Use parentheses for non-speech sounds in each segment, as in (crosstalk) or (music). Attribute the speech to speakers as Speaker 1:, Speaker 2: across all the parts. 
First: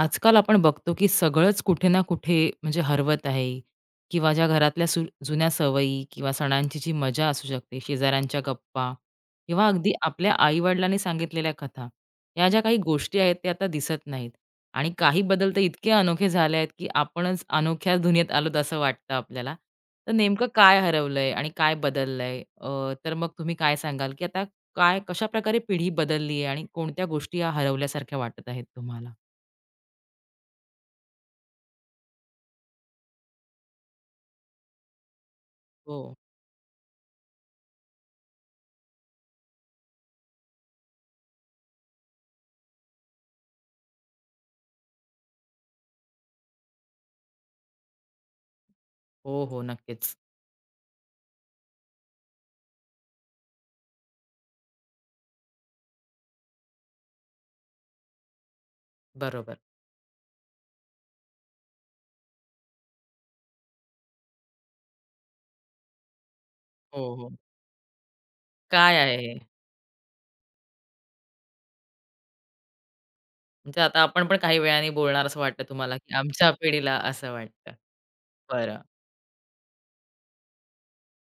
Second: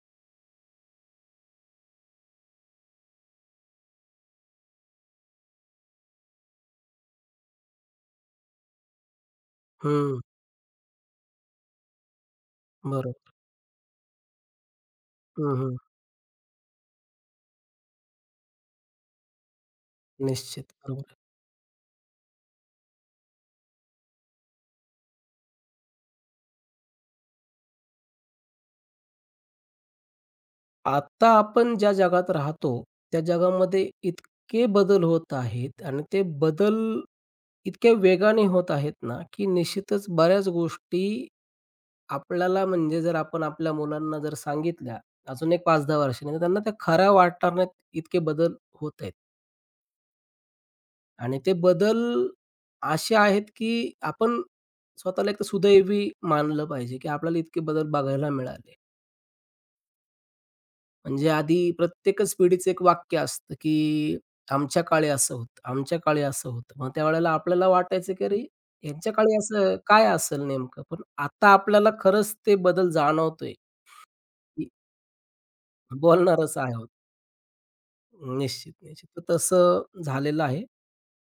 Speaker 1: आजकाल आपण बघतो की सगळंच कुठे ना कुठे म्हणजे हरवत आहे किंवा ज्या घरातल्या सु जुन्या सवयी किंवा सणांची जी मजा असू शकते, शेजाऱ्यांच्या गप्पा किंवा अगदी
Speaker 2: हं,
Speaker 1: आपल्या आई-वडिलांनी सांगितलेल्या कथा, या ज्या काही गोष्टी
Speaker 2: बरोबर.
Speaker 1: आहेत त्या आता दिसत नाहीत आणि काही बदल
Speaker 2: हं,
Speaker 1: तर
Speaker 2: हं.
Speaker 1: इतके अनोखे झाले आहेत की आपणच अनोख्या दुनियेत आलोत असं वाटतं आपल्याला. तर नेमकं
Speaker 2: निश्चित.
Speaker 1: काय
Speaker 2: बरोबर.
Speaker 1: हरवलंय आणि काय बदललंय? तर मग तुम्ही काय सांगाल की आता काय कशाप्रकारे पिढी बदलली आहे आणि कोणत्या गोष्टी या हरवल्यासारख्या वाटत आहेत तुम्हाला?
Speaker 2: आता आपण ज्या जगात राहतो, त्या जगामध्ये इतके बदल होत आहेत आणि
Speaker 1: हो.
Speaker 2: ते बदल इतक्या वेगाने होत आहेत ना, की निश्चितच बऱ्याच गोष्टी आपल्याला म्हणजे जर आपण आपल्या मुलांना जर सांगितल्या, अजून एक 5-10 वर्षांनी, तर त्यांना त्या खऱ्या वाटणार नाहीत, इतके बदल होत आहेत.
Speaker 1: हो, हो. नक्कीच.
Speaker 2: आणि ते बदल असे आहेत, की आपण स्वतःला एक तर सुदैवी मानलं पाहिजे, की आपल्याला इतके बदल बघायला मिळाले.
Speaker 1: बरोबर.
Speaker 2: म्हणजे आधी प्रत्येकच पिढीचं एक वाक्य असतं, की आमच्या काळी असं होतं, आमच्या काळी असं होतं. मग
Speaker 1: हो, हो.
Speaker 2: त्यावेळेला आपल्याला वाटायचं, की अरे,
Speaker 1: काय
Speaker 2: यांच्या
Speaker 1: आहे
Speaker 2: काळी
Speaker 1: हे?
Speaker 2: असं काय असेल नेमकं? पण आता आपल्याला खरंच ते बदल जाणवतोय,
Speaker 1: म्हणजे आता आपण पण काही
Speaker 2: की
Speaker 1: वेळाने बोलणार असं वाटतं तुम्हाला, की आमच्या
Speaker 2: बोलणारच आहे आहोत.
Speaker 1: पिढीला असं वाटतं.
Speaker 2: निश्चित,
Speaker 1: बरं.
Speaker 2: निश्चित. तर तसं झालेलं आहे.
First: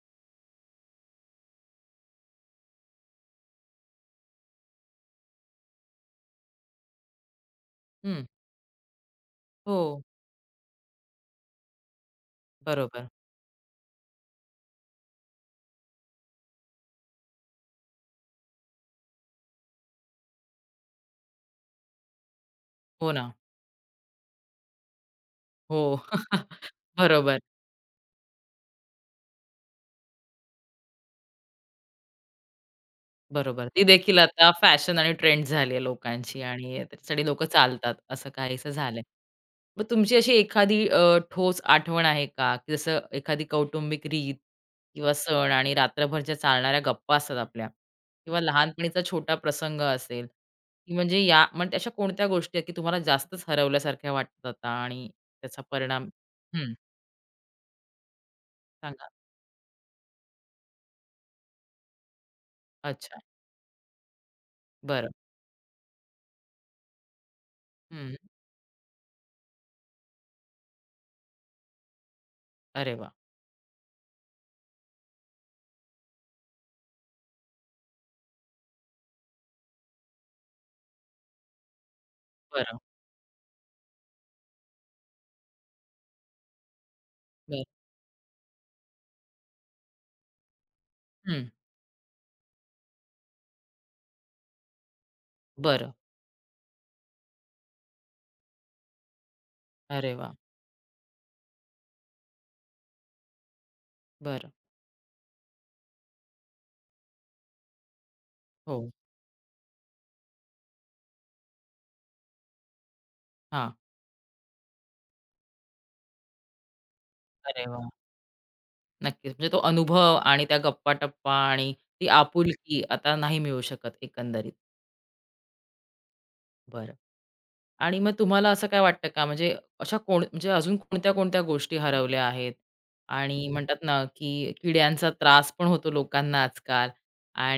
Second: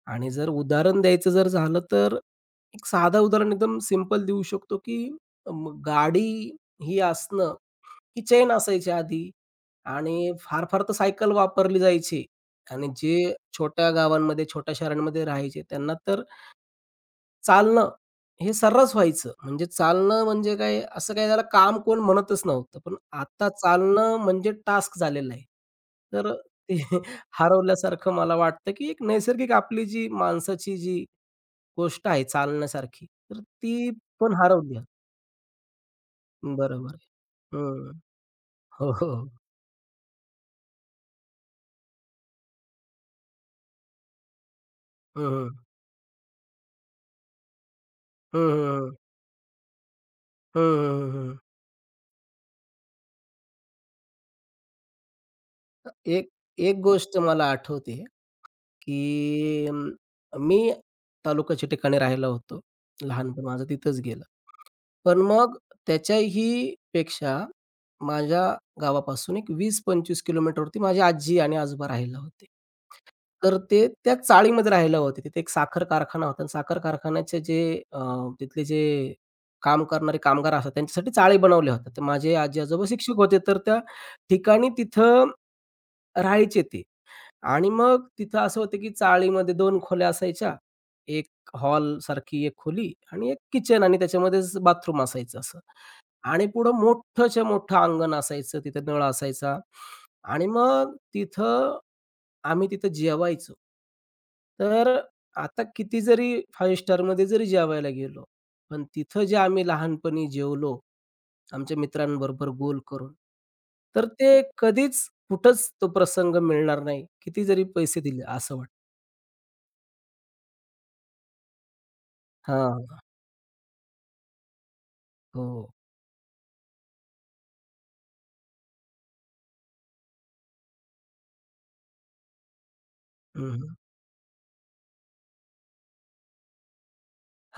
Speaker 2: आणि जर उदाहरण द्यायचं जर झालं, तर एक साधं उदाहरण एकदम सिंपल देऊ शकतो, की मग गाडी ही असणं, ही
Speaker 1: हं.
Speaker 2: चेन असायची आधी
Speaker 1: हो.
Speaker 2: आणि फार फार तर सायकल वापरली जायची आणि
Speaker 1: बरोबर.
Speaker 2: जे छोट्या गावांमध्ये, छोट्या शहरांमध्ये राहायचे त्यांना तर चालणं हे सर्रास व्हायचं. म्हणजे चालणं म्हणजे काय असं काही त्याला काम कोण म्हणतच नव्हतं. पण
Speaker 1: हो ना.
Speaker 2: आता चालणं म्हणजे टास्क झालेलं आहे.
Speaker 1: हो.
Speaker 2: तर
Speaker 1: (laughs)
Speaker 2: ते (laughs)
Speaker 1: बरोबर.
Speaker 2: हरवल्यासारखं मला वाटतं, की एक नैसर्गिक आपली जी माणसाची जी गोष्ट आहे चालण्यासारखी, तर
Speaker 1: बरोबर. ती
Speaker 2: ती
Speaker 1: देखील
Speaker 2: पण
Speaker 1: आता
Speaker 2: हरवली आहे.
Speaker 1: फॅशन आणि ट्रेंड झाली आहे लोकांची आणि
Speaker 2: बरोबर आहे.
Speaker 1: त्याच्यासाठी लोकं चालतात,
Speaker 2: हं.
Speaker 1: असं काहीसं
Speaker 2: हो,
Speaker 1: झालंय.
Speaker 2: हो.
Speaker 1: मग तुमची अशी एखादी ठोस आठवण आहे का? की जसं एखादी कौटुंबिक रीत किंवा
Speaker 2: हं, हं.
Speaker 1: सण आणि रात्रभर चालणाऱ्या गप्पा असतात आपल्या किंवा
Speaker 2: हं, हं, हं.
Speaker 1: लहानपणीचा छोटा प्रसंग असेल, की म्हणजे
Speaker 2: हं,
Speaker 1: या म्हणजे अशा कोणत्या गोष्टी आहेत, की तुम्हाला जास्तच हरवल्यासारख्या वाटतात आता आणि त्याचा परिणाम
Speaker 2: एक
Speaker 1: हं,
Speaker 2: एक गोष्ट मला आठवते.
Speaker 1: सांगा?
Speaker 2: की अं, मी तालुक्याच्या ठिकाणी राहायला होतो.
Speaker 1: अच्छा.
Speaker 2: लहानपण माझं तिथंच गेलं.
Speaker 1: बरं.
Speaker 2: पण मग त्याच्याही पेक्षा
Speaker 1: हं.
Speaker 2: माझ्या गावापासून एक 20-25 किलोमीटरवरती माझी आजी आणि आजोबा राहायला होते.
Speaker 1: अरे वा
Speaker 2: तर ते त्या चाळीमध्ये राहायला होते. तिथे एक साखर कारखाना होता आणि साखर कारखान्याचे जे अ, तिथले जे काम करणारे कामगार असतात त्यांच्यासाठी चाळी बनवल्या होत्या. तर माझे
Speaker 1: बरं.
Speaker 2: आजी-आजोबा शिक्षक होते. तर त्या ठिकाणी तिथं राहायचे ते.
Speaker 1: बरं.
Speaker 2: आणि मग तिथं असं होतं, की चाळीमध्ये 2 खोल्या असायच्या. एक
Speaker 1: हं.
Speaker 2: हॉलसारखी एक खोली आणि एक किचन आणि त्याच्यामध्येच बाथरूम असायचं असं.
Speaker 1: बरं.
Speaker 2: आणि पुढं मोठंच्या मोठं अंगण असायचं, तिथे नळ असायचा
Speaker 1: अरे वाह!
Speaker 2: आणि मग तिथं आम्ही तिथं जेवायचो.
Speaker 1: बरं.
Speaker 2: तर आता किती जरी 5 स्टारमध्ये जरी जेवायला गेलो, पण
Speaker 1: हो,
Speaker 2: तिथं जे आम्ही लहानपणी जेवलो आमच्या मित्रांबरोबर गोल करून.
Speaker 1: हां.
Speaker 2: तर ते कधीच कुठंच तो प्रसंग मिळणार नाही. किती जरी
Speaker 1: अरे वाह!
Speaker 2: पैसे दिले असं वाटतं.
Speaker 1: नक्कीच. म्हणजे तो अनुभव आणि त्या गप्पा-टप्पा आणि ती आपुलकी
Speaker 2: हां,
Speaker 1: आता नाही मिळू शकत एकंदरीत.
Speaker 2: हो.
Speaker 1: बरं. आणि मग तुम्हाला असं काय वाटतं का म्हणजे अशा कोण म्हणजे अजून कोणत्या-कोणत्या गोष्टी हरवल्या आहेत? आणि
Speaker 2: हं, हं.
Speaker 1: म्हणतात ना, की किड्यांचा त्रास पण होतो लोकांना आजकाल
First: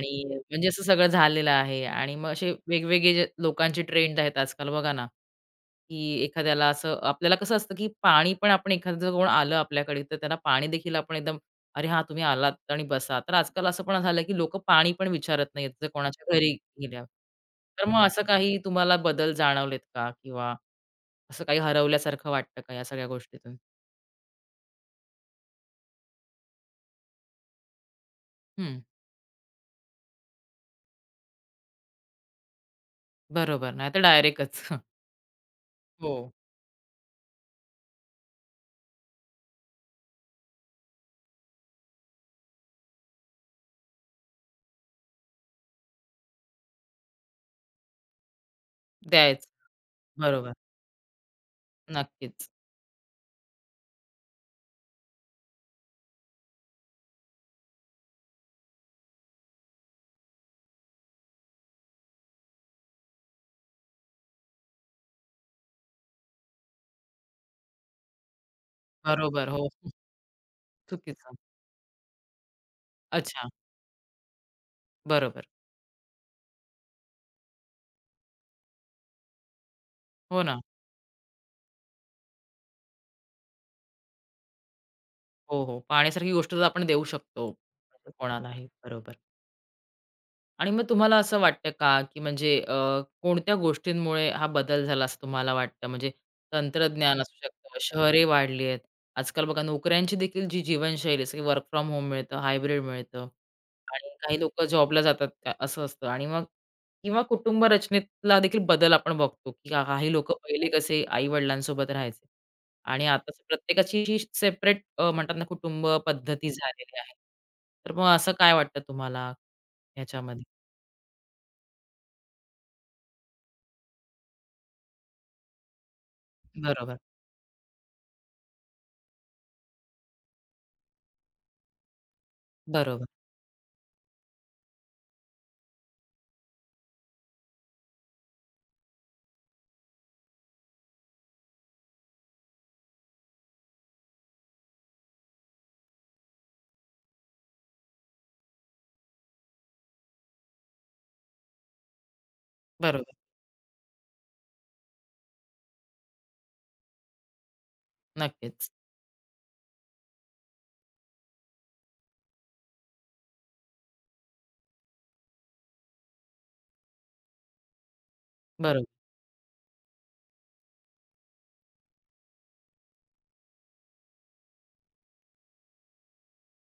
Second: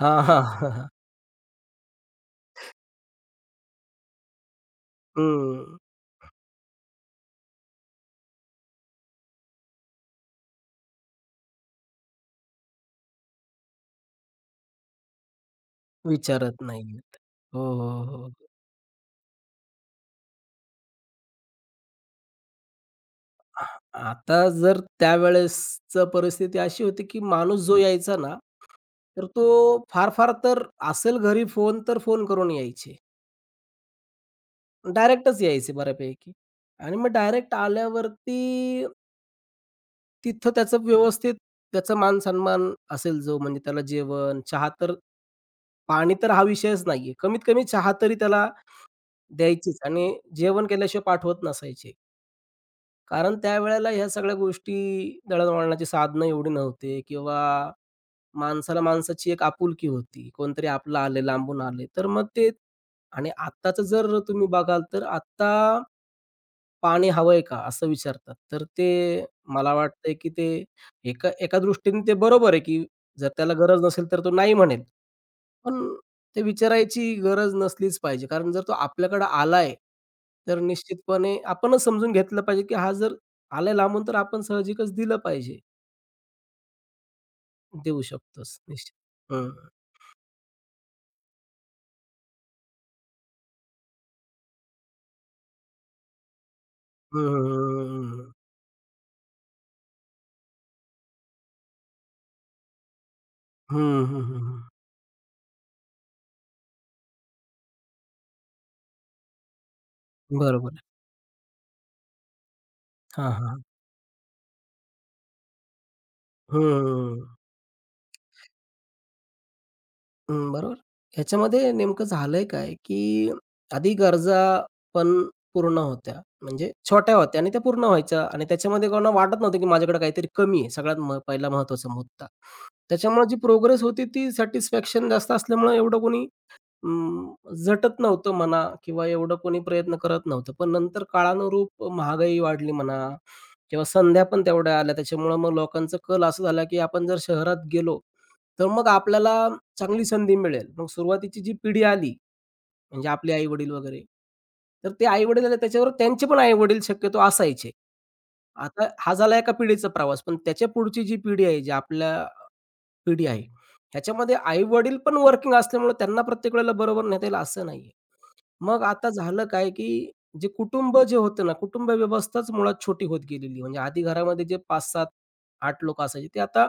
Speaker 2: हां, हां,
Speaker 1: म्हणजे
Speaker 2: हां,
Speaker 1: असं
Speaker 2: हां.
Speaker 1: सगळं झालेलं आहे आणि मग असे वेगवेगळे जे लोकांचे ट्रेंड आहेत आजकाल बघा ना, की एखाद्याला असं आपल्याला कसं असतं, की पाणी पण आपण एखादं जर कोण आलं आपल्याकडे तर त्याला पाणी देखील आपण एकदम अरे हां, तुम्ही आलात आणि बसा. तर आजकाल असं पण झालं, की लोक पाणी पण विचारत नाहीत, जर कोणाच्या घरी
Speaker 2: विचारत
Speaker 1: गेल्यावर.
Speaker 2: नाहीयेत. हो,
Speaker 1: तर
Speaker 2: हो,
Speaker 1: मग असं
Speaker 2: हो.
Speaker 1: काही तुम्हाला बदल जाणवलेत का? किंवा असं काही हरवल्यासारखं वाटतं का या सगळ्या गोष्टीतून?
Speaker 2: आ आता जर त्यावेळेसचं परिस्थिती अशी होती, की माणूस जो यायचा ना,
Speaker 1: हं,
Speaker 2: तर तो फार-फार तर असेल घरी फोन तर फोन करून यायचे.
Speaker 1: बरोबर. नाहीतर डायरेक्टच. (laughs)
Speaker 2: डायरेक्टच यायचे
Speaker 1: हो,
Speaker 2: बऱ्यापैकी आणि मग डायरेक्ट आल्यावरती तिथं त्याचं व्यवस्थित त्याचा मान-सन्मान असेल जो म्हणजे त्याला जेवण, चहा तर पाणी तर हा विषयच नाहीये. कमीत कमी चहा तरी त्याला
Speaker 1: द्यायचं.
Speaker 2: द्यायचीच आणि
Speaker 1: बरोबर.
Speaker 2: जेवण केल्याशिवाय पाठवत नसायचे.
Speaker 1: नक्कीच.
Speaker 2: कारण त्यावेळेला ह्या सगळ्या गोष्टी दळणवळणाची साधनं एवढी नव्हते किंवा माणसाला माणसाची एक आपुलकी होती. कोणतरी आपलं आलंय, लांबून आलंय. तर मग ते आणि आत्ताचं जर तुम्ही बघाल तर आत्ता पाणी हवंय का? असं विचारतात. तर ते
Speaker 1: बरोबर. हो,
Speaker 2: मला वाटतंय, की ते एका
Speaker 1: चुकीचं.
Speaker 2: एका दृष्टीने ते बरोबर आहे, की जर
Speaker 1: अच्छा.
Speaker 2: त्याला गरज नसेल तर तो नाही म्हणेल.
Speaker 1: बरोबर.
Speaker 2: पण ते विचारायची गरज नसलीच पाहिजे. कारण जर तो आपल्याकडे आलाय,
Speaker 1: हो
Speaker 2: तर
Speaker 1: ना.
Speaker 2: निश्चितपणे आपणच समजून घेतलं पाहिजे, की हा जर आलाय लांबून तर आपण साहजिकच दिलं पाहिजे.
Speaker 1: हो, हो. पाण्यासारखी गोष्ट तर आपण देऊ शकतो
Speaker 2: देऊ शकतोच
Speaker 1: कोणालाही.
Speaker 2: निश्चित.
Speaker 1: बरोबर.
Speaker 2: हं.
Speaker 1: आणि मग तुम्हाला असं वाटतं का, की म्हणजे कोणत्या गोष्टींमुळे हा बदल झाला असं तुम्हाला वाटतं? म्हणजे
Speaker 2: हं,
Speaker 1: तंत्रज्ञान असू शकतं,
Speaker 2: हं, हं,
Speaker 1: शहरे
Speaker 2: हं,
Speaker 1: वाढली आहेत. आजकाल बघा नोकऱ्यांची देखील जी जीवनशैली जसं की वर्क फ्रॉम होम मिळतं, हायब्रिड मिळतं आणि काही लोकं जॉबला जातात का असं असतं आणि मग किंवा कुटुंब रचनेतला देखील बदल आपण बघतो, की काही लोकं पहिले
Speaker 2: बरोबर आहे.
Speaker 1: कसे आई-वडिलांसोबत राहायचे आणि आता
Speaker 2: हां,
Speaker 1: असं
Speaker 2: हां.
Speaker 1: प्रत्येकाची सेपरेट म्हणतात ना कुटुंब पद्धती झालेली आहे.
Speaker 2: हं.
Speaker 1: तर मग असं काय वाटतं तुम्हाला ह्याच्यामध्ये?
Speaker 2: हं, बरोबर. ह्याच्यामध्ये नेमकं झालंय काय, की आधी गरजा पण पूर्ण होत्या. म्हणजे
Speaker 1: बरोबर,
Speaker 2: छोट्या होत्या आणि त्या पूर्ण व्हायच्या आणि त्याच्यामध्ये कोणाला वाटत नव्हतं, की माझ्याकडे काहीतरी कमी आहे. सगळ्यात पहिला महत्त्वाचा मुद्दा.
Speaker 1: बरोबर,
Speaker 2: त्याच्यामुळे जी प्रोग्रेस होती ती सॅटिस्फॅक्शन जास्त असल्यामुळे एवढं कोणी अं, झटत नव्हतं म्हणा किंवा एवढं कोणी प्रयत्न करत नव्हतं. पण नंतर काळानुरूप महागाई वाढली म्हणा किंवा संध्या पण तेवढ्या आल्या. त्याच्यामुळं मग लोकांचा कल असा झाला, की आपण जर शहरात गेलो, तर मग आपल्याला चांगली संधी मिळेल. मग सुरुवातीची जी पिढी आली, म्हणजे
Speaker 1: बरोबर.
Speaker 2: आपले आई-वडील वगैरे, तर ते आई-वडील आले त्याच्यावर त्यांचे पण आई-वडील शक्यतो असायचे.
Speaker 1: नक्कीच.
Speaker 2: आता हा झाला एका पिढीचा प्रवास. पण त्याच्या पुढची जी पिढी आहे, जी आपल्या पिढी आहे. ह्याच्यामध्ये आई-वडील पण वर्किंग असल्यामुळे त्यांना प्रत्येक वेळेला बरोबर नेता येईल असं नाहीये. मग
Speaker 1: बरोबर,
Speaker 2: आता झालं काय, की जे कुटुंब जे होतं ना, कुटुंब व्यवस्थाच मुळात छोटी होत गेलेली. म्हणजे आधी घरामध्ये जे 5, 7, 8 लोकं असायचे ते आता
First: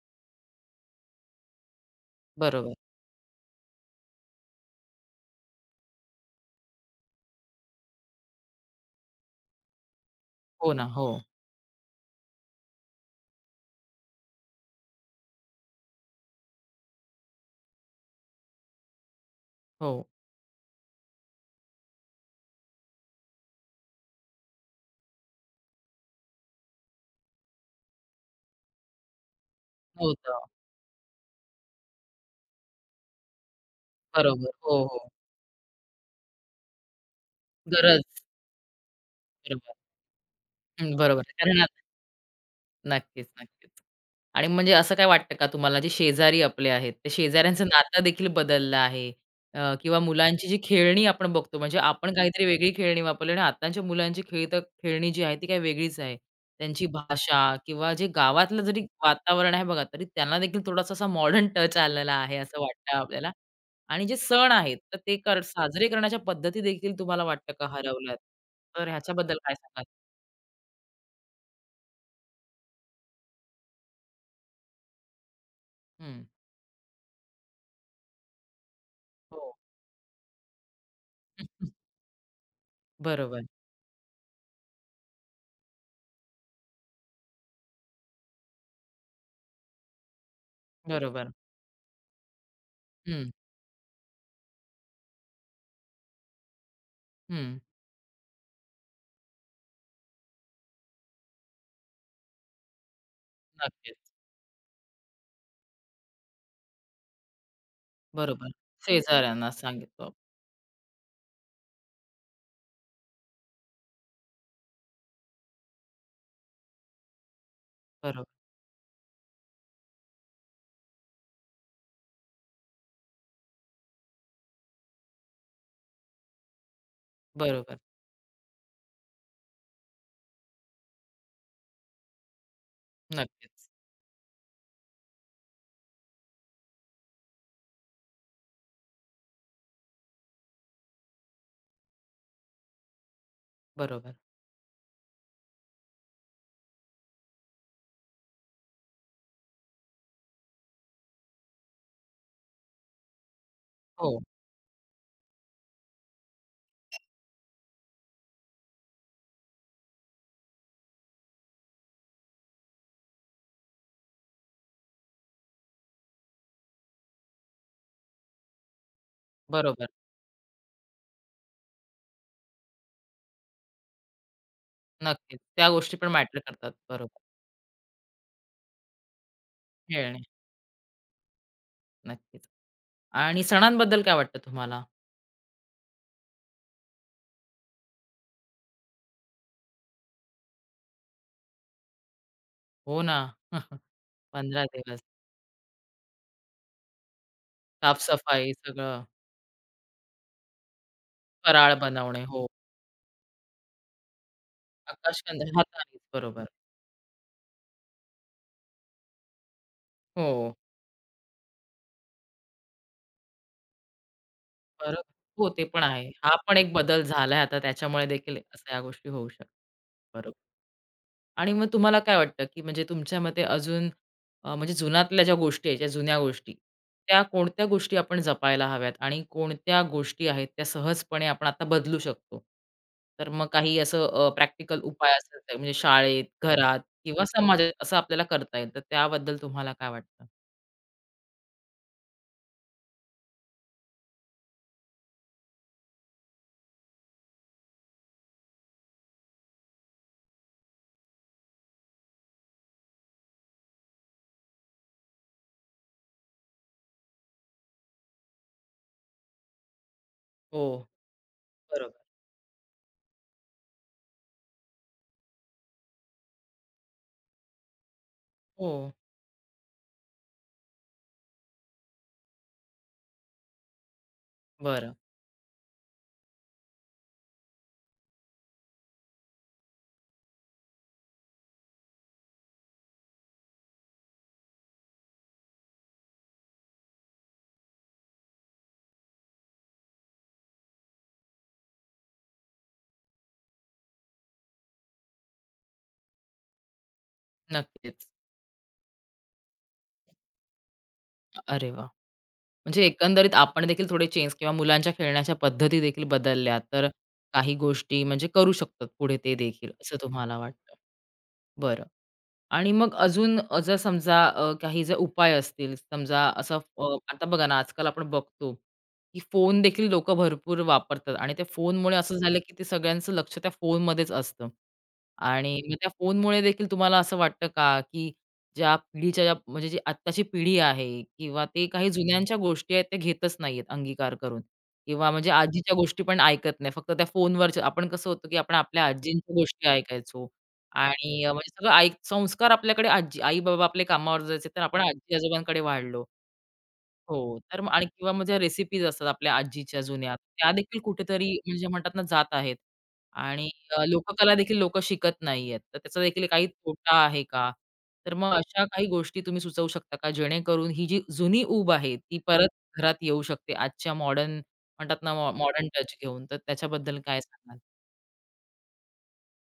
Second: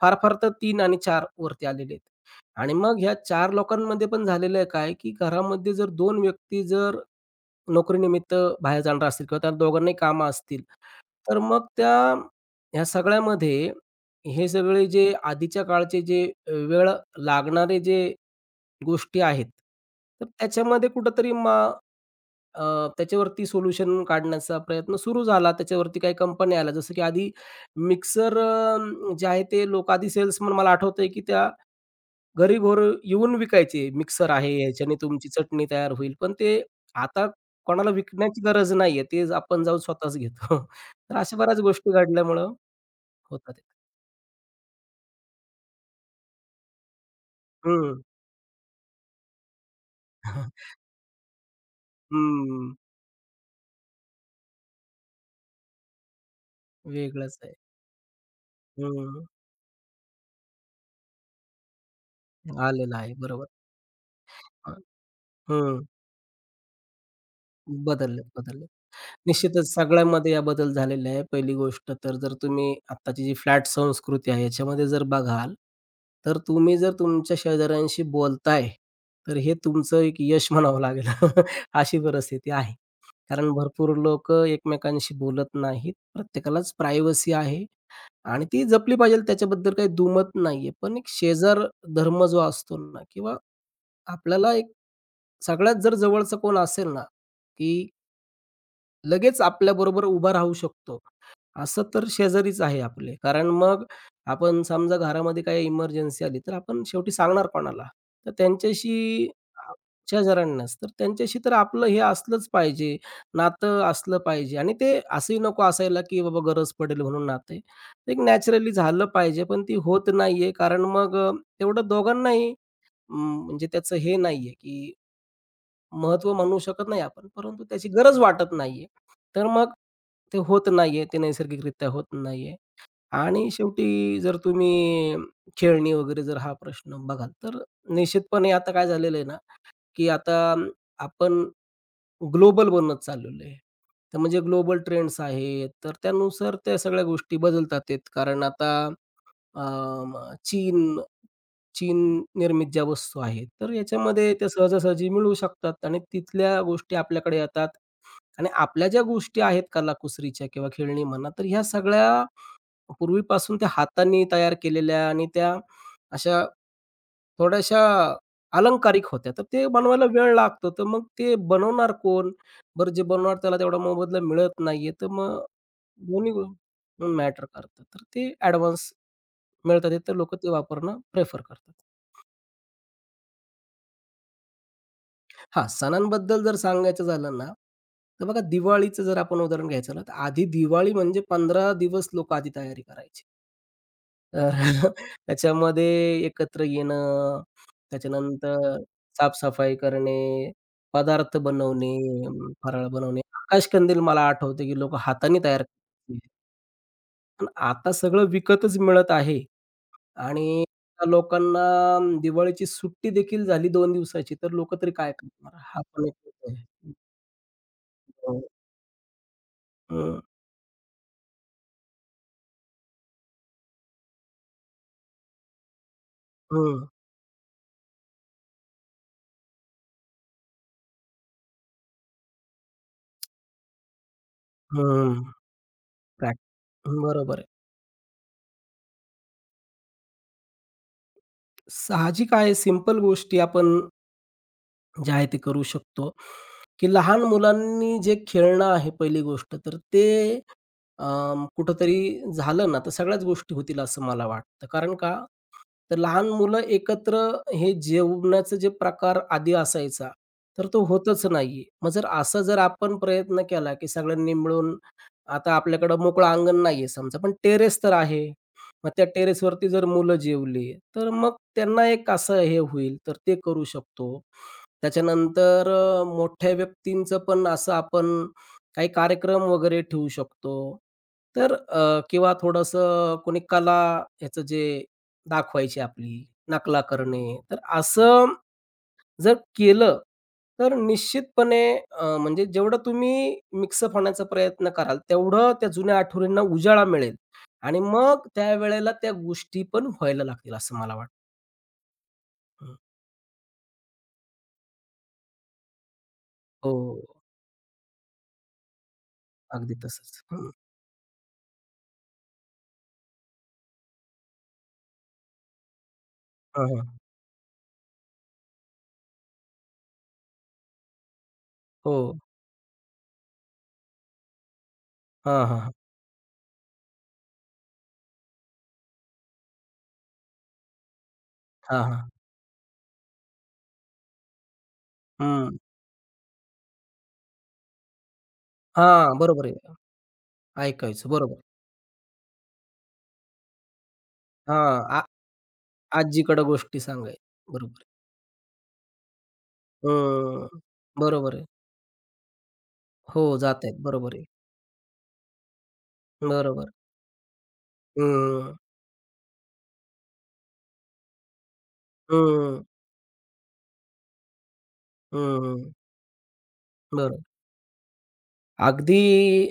Speaker 2: फार फार तर 3 आणि 4 वरती आलेले आहेत. आणि
Speaker 1: बरोबर.
Speaker 2: मग ह्या 4 लोकांमध्ये पण झालेलं आहे काय, की घरामध्ये जर 2 व्यक्ती जर नोकरीनिमित्त बाहेर जाणार असतील किंवा त्या दोघांनाही कामं असतील.
Speaker 1: हो ना. हो,
Speaker 2: तर मग त्या ह्या सगळ्यामध्ये हे सगळे जे आधीच्या काळचे जे वेळ लागणारे जे गोष्टी आहेत,
Speaker 1: हो.
Speaker 2: तर त्याच्यामध्ये कुठेतरी अ, त्याच्यावरती सोल्युशन काढण्याचा प्रयत्न सुरू झाला. त्याच्यावरती काही कंपन्या आल्या. जसं की आधी मिक्सर जे आहे ते लोकं आधी
Speaker 1: नव्हतं.
Speaker 2: सेल्समन मला आठवतंय की त्या घरी-घोर येऊन विकायचे. मिक्सर
Speaker 1: बरोबर.
Speaker 2: आहे,
Speaker 1: हो,
Speaker 2: ह्याच्याने
Speaker 1: हो.
Speaker 2: तुमची चटणी तयार होईल. पण ते आता कोणाला
Speaker 1: गरज.
Speaker 2: विकण्याची गरज नाहीये. ते आपण
Speaker 1: बरोबर.
Speaker 2: जाऊन स्वतःच घेतो. (laughs)
Speaker 1: हं,
Speaker 2: तर
Speaker 1: बरोबर.
Speaker 2: अशा बऱ्याच
Speaker 1: कारण
Speaker 2: गोष्टी घडल्यामुळं
Speaker 1: नक्कीच,
Speaker 2: होतात.
Speaker 1: नक्कीच. आणि म्हणजे असं काय वाटतं का तुम्हाला जे शेजारी आपले आहेत, ते शेजाऱ्यांचं नातं
Speaker 2: हं.
Speaker 1: देखील बदललं आहे? किंवा मुलांची
Speaker 2: हं.
Speaker 1: जी खेळणी आपण बघतो, म्हणजे आपण काहीतरी वेगळी
Speaker 2: (laughs)
Speaker 1: खेळणी वापरली आणि आताच्या मुलांची खेळी तर खेळणी जी आहे ती काही वेगळीच आहे. त्यांची भाषा
Speaker 2: वेगळंच आहे.
Speaker 1: किंवा जे गावातलं जरी
Speaker 2: हं.
Speaker 1: वातावरण आहे बघा, तरी त्यांना देखील थोडासा असा मॉडर्न टच आलेला आहे असं वाटतं
Speaker 2: आलेलं आहे.
Speaker 1: आपल्याला.
Speaker 2: बरोबर.
Speaker 1: आणि जे सण
Speaker 2: हां.
Speaker 1: आहेत, तर ते कर
Speaker 2: हं.
Speaker 1: साजरे करण्याच्या पद्धती देखील तुम्हाला वाटतं का हरवल्यात?
Speaker 2: बदललेत,
Speaker 1: तर ह्याच्याबद्दल काय
Speaker 2: निश्चितच
Speaker 1: सांगाल?
Speaker 2: सगळ्यामध्ये या बदल झालेले आहे. पहिली गोष्ट तर जर तुम्ही आत्ताची जी फ्लॅट संस्कृती आहे याच्यामध्ये जर बघाल,
Speaker 1: हं.
Speaker 2: तर तुम्ही जर तुमच्या शेजाऱ्यांशी बोलताय, तर
Speaker 1: हो.
Speaker 2: हे तुमचं एक यश म्हणावं लागेल. (laughs)
Speaker 1: (laughs)
Speaker 2: अशी परिस्थिती आहे.
Speaker 1: बरोबर.
Speaker 2: कारण भरपूर लोकं एकमेकांशी बोलत नाहीत. प्रत्येकालाच प्रायव्हसी आहे आणि ती जपली पाहिजे त्याच्याबद्दल काही दुमत नाहीये. पण एक
Speaker 1: बरोबर.
Speaker 2: शेजार धर्म जो असतो ना
Speaker 1: हं,
Speaker 2: किंवा आपल्याला एक सगळ्यात जर जवळचा कोण असेल ना,
Speaker 1: हं.
Speaker 2: की लगेच आपल्याबरोबर उभा राहू शकतो. असं तर शेजारीच आहे आपले. कारण मग
Speaker 1: नक्कीच.
Speaker 2: आपण समजा घरामध्ये काही इमर्जन्सी आली, तर आपण शेवटी सांगणार कोणाला? तर
Speaker 1: बरोबर.
Speaker 2: त्यांच्याशी
Speaker 1: शेजाऱ्यांना
Speaker 2: अ,
Speaker 1: सांगितलं.
Speaker 2: शेजाऱ्यांनाच. तर त्यांच्याशी तर आपलं हे असलंच पाहिजे, नातं असलं पाहिजे आणि ते असंही नको असायला, की बाबा गरज पडेल म्हणून नातं एक
Speaker 1: बरोबर,
Speaker 2: नॅचरली झालं पाहिजे, पण ती होत नाहीये. कारण मग तेवढं दोघांनाही अं, म्हणजे त्याचं हे नाहीये, की महत्त्व म्हणू शकत नाही आपण, परंतु
Speaker 1: बरोबर.
Speaker 2: त्याची गरज वाटत नाहीये. तर मग ते होत नाहीये, ते नैसर्गिकरित्या होत नाहीये. आणि
Speaker 1: नक्कीच.
Speaker 2: शेवटी जर तुम्ही खेळणी वगैरे जर हा प्रश्न बघाल, तर निश्चितपणे आता काय झालेलं आहे ना, की आता आपण ग्लोबल बनत चाललेलो आहे.
Speaker 1: बरोबर.
Speaker 2: तर म्हणजे ग्लोबल ट्रेंड्स आहेत, तर त्यानुसार त्या सगळ्या गोष्टी बदलतात आहेत. कारण आता अ, चीन चीन निर्मित ज्या वस्तू आहेत, तर
Speaker 1: हो,
Speaker 2: याच्यामध्ये त्या सहजासहजी मिळू शकतात आणि तिथल्या गोष्टी आपल्याकडे येतात. आणि आपल्या ज्या गोष्टी आहेत कलाकुसरीच्या किंवा खेळणी म्हणा, तर ह्या सगळ्या पूर्वीपासून त्या हातांनी तयार केलेल्या आणि त्या अशा थोड्याशा अलंकारिक होत्या. तर ते
Speaker 1: बरोबर.
Speaker 2: बनवायला वेळ लागतो. तर मग ते बनवणार कोण? बरं जे बनवणार त्याला तेवढा मोबदला मिळत नाहीये. तर मग
Speaker 1: नक्कीच. त्या गोष्टी पण
Speaker 2: दोन्ही
Speaker 1: मॅटर करतात. बरोबर.
Speaker 2: मॅटर करतात. तर ते ॲडव्हान्स मिळतात, ते, तर
Speaker 1: खेळणे.
Speaker 2: लोकं ते वापरणं प्रेफर करतात.
Speaker 1: नक्कीच. आणि सणांबद्दल काय वाटतं तुम्हाला?
Speaker 2: हां, सणांबद्दल जर सांगायचं झालं ना, तर बघा दिवाळीचं जर आपण उदाहरण घ्यायचं ना, तर आधी दिवाळी म्हणजे 15 दिवस लोकं आधी तयारी
Speaker 1: हो ना.
Speaker 2: करायची.
Speaker 1: (laughs)
Speaker 2: तर
Speaker 1: 15 दिवस.
Speaker 2: (laughs) त्याच्यामध्ये एकत्र येणं,
Speaker 1: साफ-सफाई
Speaker 2: त्याच्यानंतर
Speaker 1: सगळं,
Speaker 2: साफ-सफाई करणे, पदार्थ
Speaker 1: फराळ
Speaker 2: बनवणे,
Speaker 1: बनवणे. हो.
Speaker 2: फराळ बनवणे. आकाशकंदील मला आठवते, की लोकं हाताने
Speaker 1: आकाशकंदील
Speaker 2: तयार
Speaker 1: हातानेच.
Speaker 2: करायचे.
Speaker 1: बरोबर.
Speaker 2: पण आता सगळं विकतच मिळत आहे
Speaker 1: हो.
Speaker 2: आणि त्या लोकांना दिवाळीची सुट्टी देखील झाली 2 दिवसाची, तर लोकं तरी
Speaker 1: बरोबर.
Speaker 2: काय
Speaker 1: हो,
Speaker 2: करणार?
Speaker 1: ते
Speaker 2: हा
Speaker 1: पण आहे.
Speaker 2: पण एक
Speaker 1: हा
Speaker 2: मुद्दा
Speaker 1: पण एक
Speaker 2: आहे.
Speaker 1: बदल झालाय आता त्याच्यामुळे देखील अशा या गोष्टी होऊ शकतात.
Speaker 2: हं.
Speaker 1: बरोबर. आणि मग तुम्हाला काय वाटतं, की म्हणजे तुमच्या मते अजून म्हणजे जुनातल्या ज्या गोष्टी आहेत, ज्या जुन्या गोष्टी,
Speaker 2: हं,
Speaker 1: त्या कोणत्या गोष्टी आपण जपायला हव्यात आणि कोणत्या गोष्टी आहेत त्या सहजपणे आपण आता बदलू शकतो? तर मग काही असं प्रॅक्टिकल उपाय
Speaker 2: हं.
Speaker 1: असेल तर म्हणजे शाळेत, घरात
Speaker 2: प्रॅक्ट
Speaker 1: किंवा
Speaker 2: बरोबर आहे.
Speaker 1: समाजात असं आपल्याला करता येईल, तर त्याबद्दल तुम्हाला काय वाटतं?
Speaker 2: साहजिक आहे, सिंपल गोष्टी आपण जे आहे ते करू शकतो, की लहान मुलांनी जे खेळणं आहे पहिली गोष्ट तर ते कुठंतरी झालं ना, तर सगळ्याच गोष्टी होतील असं मला वाटतं. कारण का? तर लहान मुलं एकत्र हे जेवणाचा जे प्रकार आधी असायचा,
Speaker 1: हो,
Speaker 2: तर तो होतच नाहीये. मग
Speaker 1: बरोबर.
Speaker 2: जर असा जर आपण प्रयत्न केला, की सगळ्यांनी मिळून आता आपल्याकडं मोकळं अंगण नाहीये समजा, पण टेरेस तर आहे.
Speaker 1: हो,
Speaker 2: मग त्या टेरेसवरती जर मुलं जेवली, तर मग त्यांना एक असं हे होईल, तर ते करू शकतो.
Speaker 1: बरं.
Speaker 2: त्याच्यानंतर मोठ्या व्यक्तींचं पण असं आपण काही कार्यक्रम वगैरे ठेवू शकतो. तर किंवा थोडंसं कोणी कला ह्याचं जे दाखवायची आपली, नकला करणे. तर असं जर केलं, तर निश्चितपणे म्हणजे जेवढं तुम्ही मिक्सअप होण्याचा प्रयत्न कराल, तेवढं त्या जुन्या आठवणींना उजाळा मिळेल आणि
Speaker 1: नक्कीच.
Speaker 2: मग त्यावेळेला त्या गोष्टी पण व्हायला लागतील असं मला वाटतं.
Speaker 1: अरे वाह!
Speaker 2: हं.
Speaker 1: म्हणजे एकंदरीत आपण देखील थोडे चेंज किंवा मुलांच्या खेळण्याच्या पद्धती देखील बदलल्या
Speaker 2: हो,
Speaker 1: तर काही गोष्टी म्हणजे करू शकतात पुढे ते देखील
Speaker 2: अगदी
Speaker 1: असं
Speaker 2: तसंच.
Speaker 1: तुम्हाला
Speaker 2: हं.
Speaker 1: वाटतं. बरं. आणि मग अजून जर समजा काही जर उपाय असतील, समजा असं
Speaker 2: हां, हां.
Speaker 1: आता बघा ना, आजकाल आपण बघतो, की फोन देखील लोकं भरपूर वापरतात आणि त्या फोनमुळे
Speaker 2: हो.
Speaker 1: असं झालं, की ते सगळ्यांचं लक्ष त्या फोनमध्येच असतं.
Speaker 2: हां, हां,
Speaker 1: आणि
Speaker 2: हां, हां,
Speaker 1: मग त्या फोनमुळे देखील तुम्हाला असं वाटतं का, की ज्या पिढीच्या ज्या म्हणजे जी आत्ताची पिढी आहे किंवा ते
Speaker 2: हं.
Speaker 1: काही
Speaker 2: हां.
Speaker 1: जुन्यांच्या गोष्टी आहेत, त्या घेतच नाहीयेत अंगीकार करून किंवा म्हणजे
Speaker 2: हं.
Speaker 1: आजीच्या गोष्टी पण ऐकत नाही. फक्त त्या फोनवरच्या आपण कसं होतं, की आपण आपल्या
Speaker 2: हां,
Speaker 1: आजींच्या
Speaker 2: बरोबर
Speaker 1: गोष्टी
Speaker 2: आहे.
Speaker 1: ऐकायचो
Speaker 2: ऐकायचो
Speaker 1: आणि
Speaker 2: बरोबर.
Speaker 1: म्हणजे सगळं ऐक संस्कार आपल्याकडे आजी आई-बाबा आपले कामावर जायचे, तर आपण
Speaker 2: हां,
Speaker 1: आजी-आजोबांकडे वाढलो.
Speaker 2: आजीकडं गोष्टी
Speaker 1: हो,
Speaker 2: सांगायच्या
Speaker 1: तर मग आणि
Speaker 2: बरोबर.
Speaker 1: किंवा मग ज्या रेसिपीज असतात आपल्या आजीच्या जुन्या,
Speaker 2: हं,
Speaker 1: त्या देखील कुठेतरी
Speaker 2: बरोबर आहे.
Speaker 1: म्हणजे म्हणतात ना, जात आहेत.
Speaker 2: हो,
Speaker 1: आणि
Speaker 2: जात आहेत बरोबर आहे.
Speaker 1: लोककला देखील लोकं शिकत नाहीयेत. तर त्याचा देखील काही
Speaker 2: बरोबर.
Speaker 1: तोटा आहे का? तर मग
Speaker 2: हं,
Speaker 1: अशा काही गोष्टी तुम्ही सुचवू शकता का, जेणेकरून ही जी जुनी ऊब आहे, ती परत
Speaker 2: हं,
Speaker 1: घरात येऊ शकते आजच्या मॉडर्न म्हणतात ना, मॉडर्न
Speaker 2: हं,
Speaker 1: टच घेऊन. तर त्याच्याबद्दल काय
Speaker 2: बरोबर.
Speaker 1: सांगाल?
Speaker 2: अगदी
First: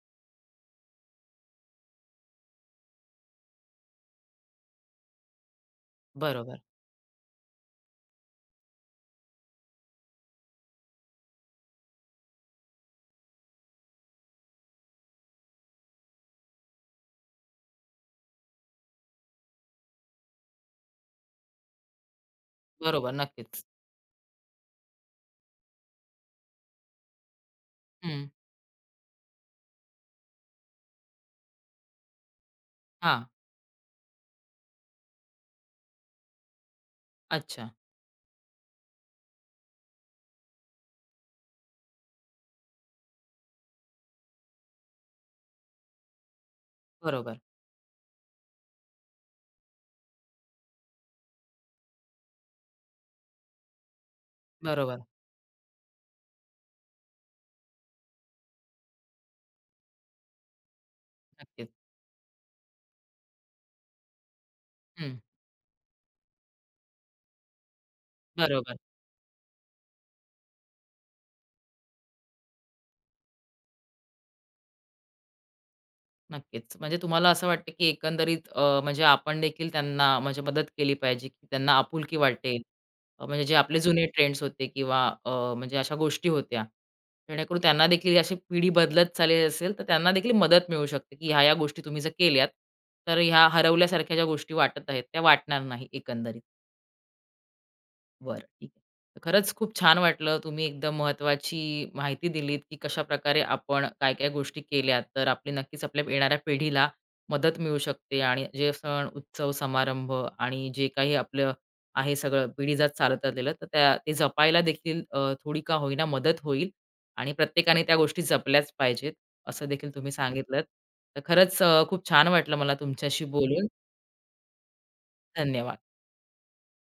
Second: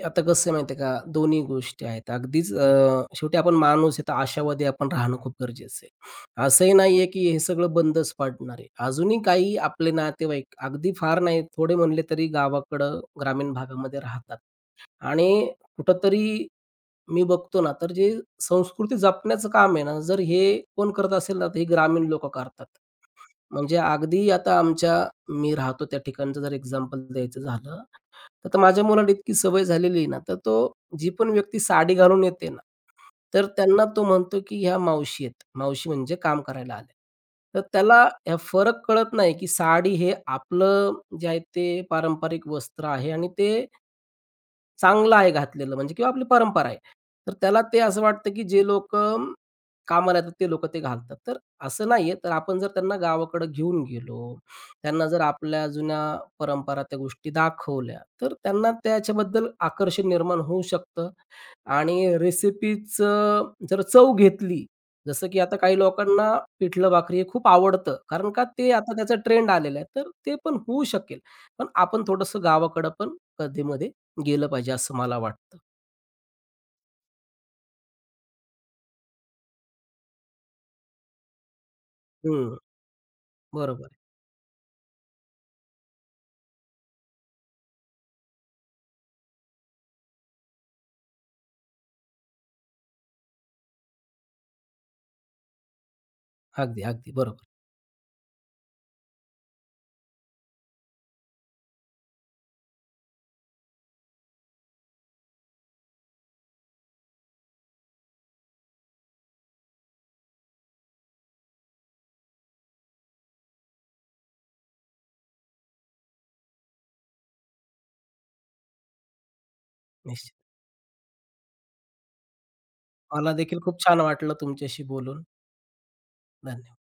Speaker 2: आता कसं आहे माहिती आहे का, दोन्ही गोष्टी आहेत. शेवटी आपण माणूस आहे तर आशावादी आपण राहणं खूप गरजेचं आहे.
Speaker 1: बरोबर,
Speaker 2: असंही नाहीये की हे सगळं बंदच पडणार आहे. अजूनही काही आपले नातेवाईक अगदी फार नाही थोडे म्हणले तरी गावाकडं ग्रामीण भागामध्ये राहतात. आणि कुठेतरी मी बघतो ना, तर जे संस्कृती जपण्याचं काम आहे ना, जर हे कोण करत असेल ना, तर हे ग्रामीण लोकं करतात.
Speaker 1: बरोबर. नक्कीच.
Speaker 2: म्हणजे अगदी आता आमच्या मी राहतो त्या ठिकाणचं जर एक्झाम्पल द्यायचं झालं,
Speaker 1: हं.
Speaker 2: तर आता माझ्या मुलाला इतकी सवय झालेली आहे ना, तर तो जी पण व्यक्ती साडी घालून येते ना,
Speaker 1: हां.
Speaker 2: तर त्यांना तो म्हणतो, की ह्या मावशी आहेत. मावशी म्हणजे काम करायला आल्या. तर
Speaker 1: अच्छा.
Speaker 2: त्याला हा फरक कळत नाही, की साडी हे आपलं जे आहे ते पारंपरिक वस्त्र आहे आणि ते चांगलं आहे घातलेलं म्हणजे किंवा आपली परंपरा आहे. तर
Speaker 1: बरोबर,
Speaker 2: त्याला ते असं वाटतं, की जे लोक, कामाला येतात ते लोक ते घालतात. तर असं नाहीये. तर आपण जर त्यांना गावाकडं घेऊन गेलो,
Speaker 1: बरोबर.
Speaker 2: त्यांना जर आपल्या जुन्या परंपरा त्या गोष्टी दाखवल्या, तर त्यांना त्याच्याबद्दल आकर्षण निर्माण होऊ शकतं.
Speaker 1: नक्कीच.
Speaker 2: आणि रेसिपीचं जर चव घेतली,
Speaker 1: हं.
Speaker 2: जसं की आता काही लोकांना पिठलं भाकरी हे खूप आवडतं, कारण का ते
Speaker 1: बरोबर.
Speaker 2: आता त्याचा ट्रेंड आलेला आहे, तर ते पण होऊ शकेल. पण आपण थोडंसं गावाकडं पण कधीमध्ये गेलं पाहिजे असं मला वाटतं.
Speaker 1: नक्कीच. म्हणजे तुम्हाला असं वाटतं, की एकंदरीत म्हणजे आपण देखील त्यांना म्हणजे मदत केली पाहिजे, की त्यांना आपुलकी
Speaker 2: हं,
Speaker 1: वाटेल. म्हणजे जे आपले
Speaker 2: बरोबर आहे.
Speaker 1: जुने ट्रेंड्स होते किंवा म्हणजे अशा गोष्टी होत्या. जेणेकरून त्यांना देखील अशी पिढी बदलत चालली असेल, तर त्यांना देखील मदत मिळू शकते, की ह्या-ह्या गोष्टी तुम्ही जर केल्यात, तर ह्या हरवल्यासारख्या ज्या गोष्टी वाटत आहेत, त्या वाटणार नाही एकंदरीत.
Speaker 2: अगदी, अगदी बरोबर.
Speaker 1: बरं, ठीक आहे. तर खरंच खूप छान वाटलं. तुम्ही एकदम महत्वाची माहिती दिलीत, की कशा प्रकारे आपण काय-काय गोष्टी केल्या, तर आपली नक्कीच आपल्या येणाऱ्या पिढीला मदत मिळू शकते आणि जे सण, उत्सव, समारंभ आणि जे काही आपलं आहे सगळं पिढीजात चालत आलेलं, तर त्या ते जपायला देखील थोडी का होईना मदत होईल आणि प्रत्येकाने त्या गोष्टी जपल्याच पाहिजेत, असं देखील तुम्ही
Speaker 2: निश्चित.
Speaker 1: सांगितलंत. तर खरंच खूप छान वाटलं मला तुमच्याशी
Speaker 2: मला देखील
Speaker 1: बोलून.
Speaker 2: खूप छान वाटलं तुमच्याशी बोलून.
Speaker 1: धन्यवाद.
Speaker 2: धन्यवाद.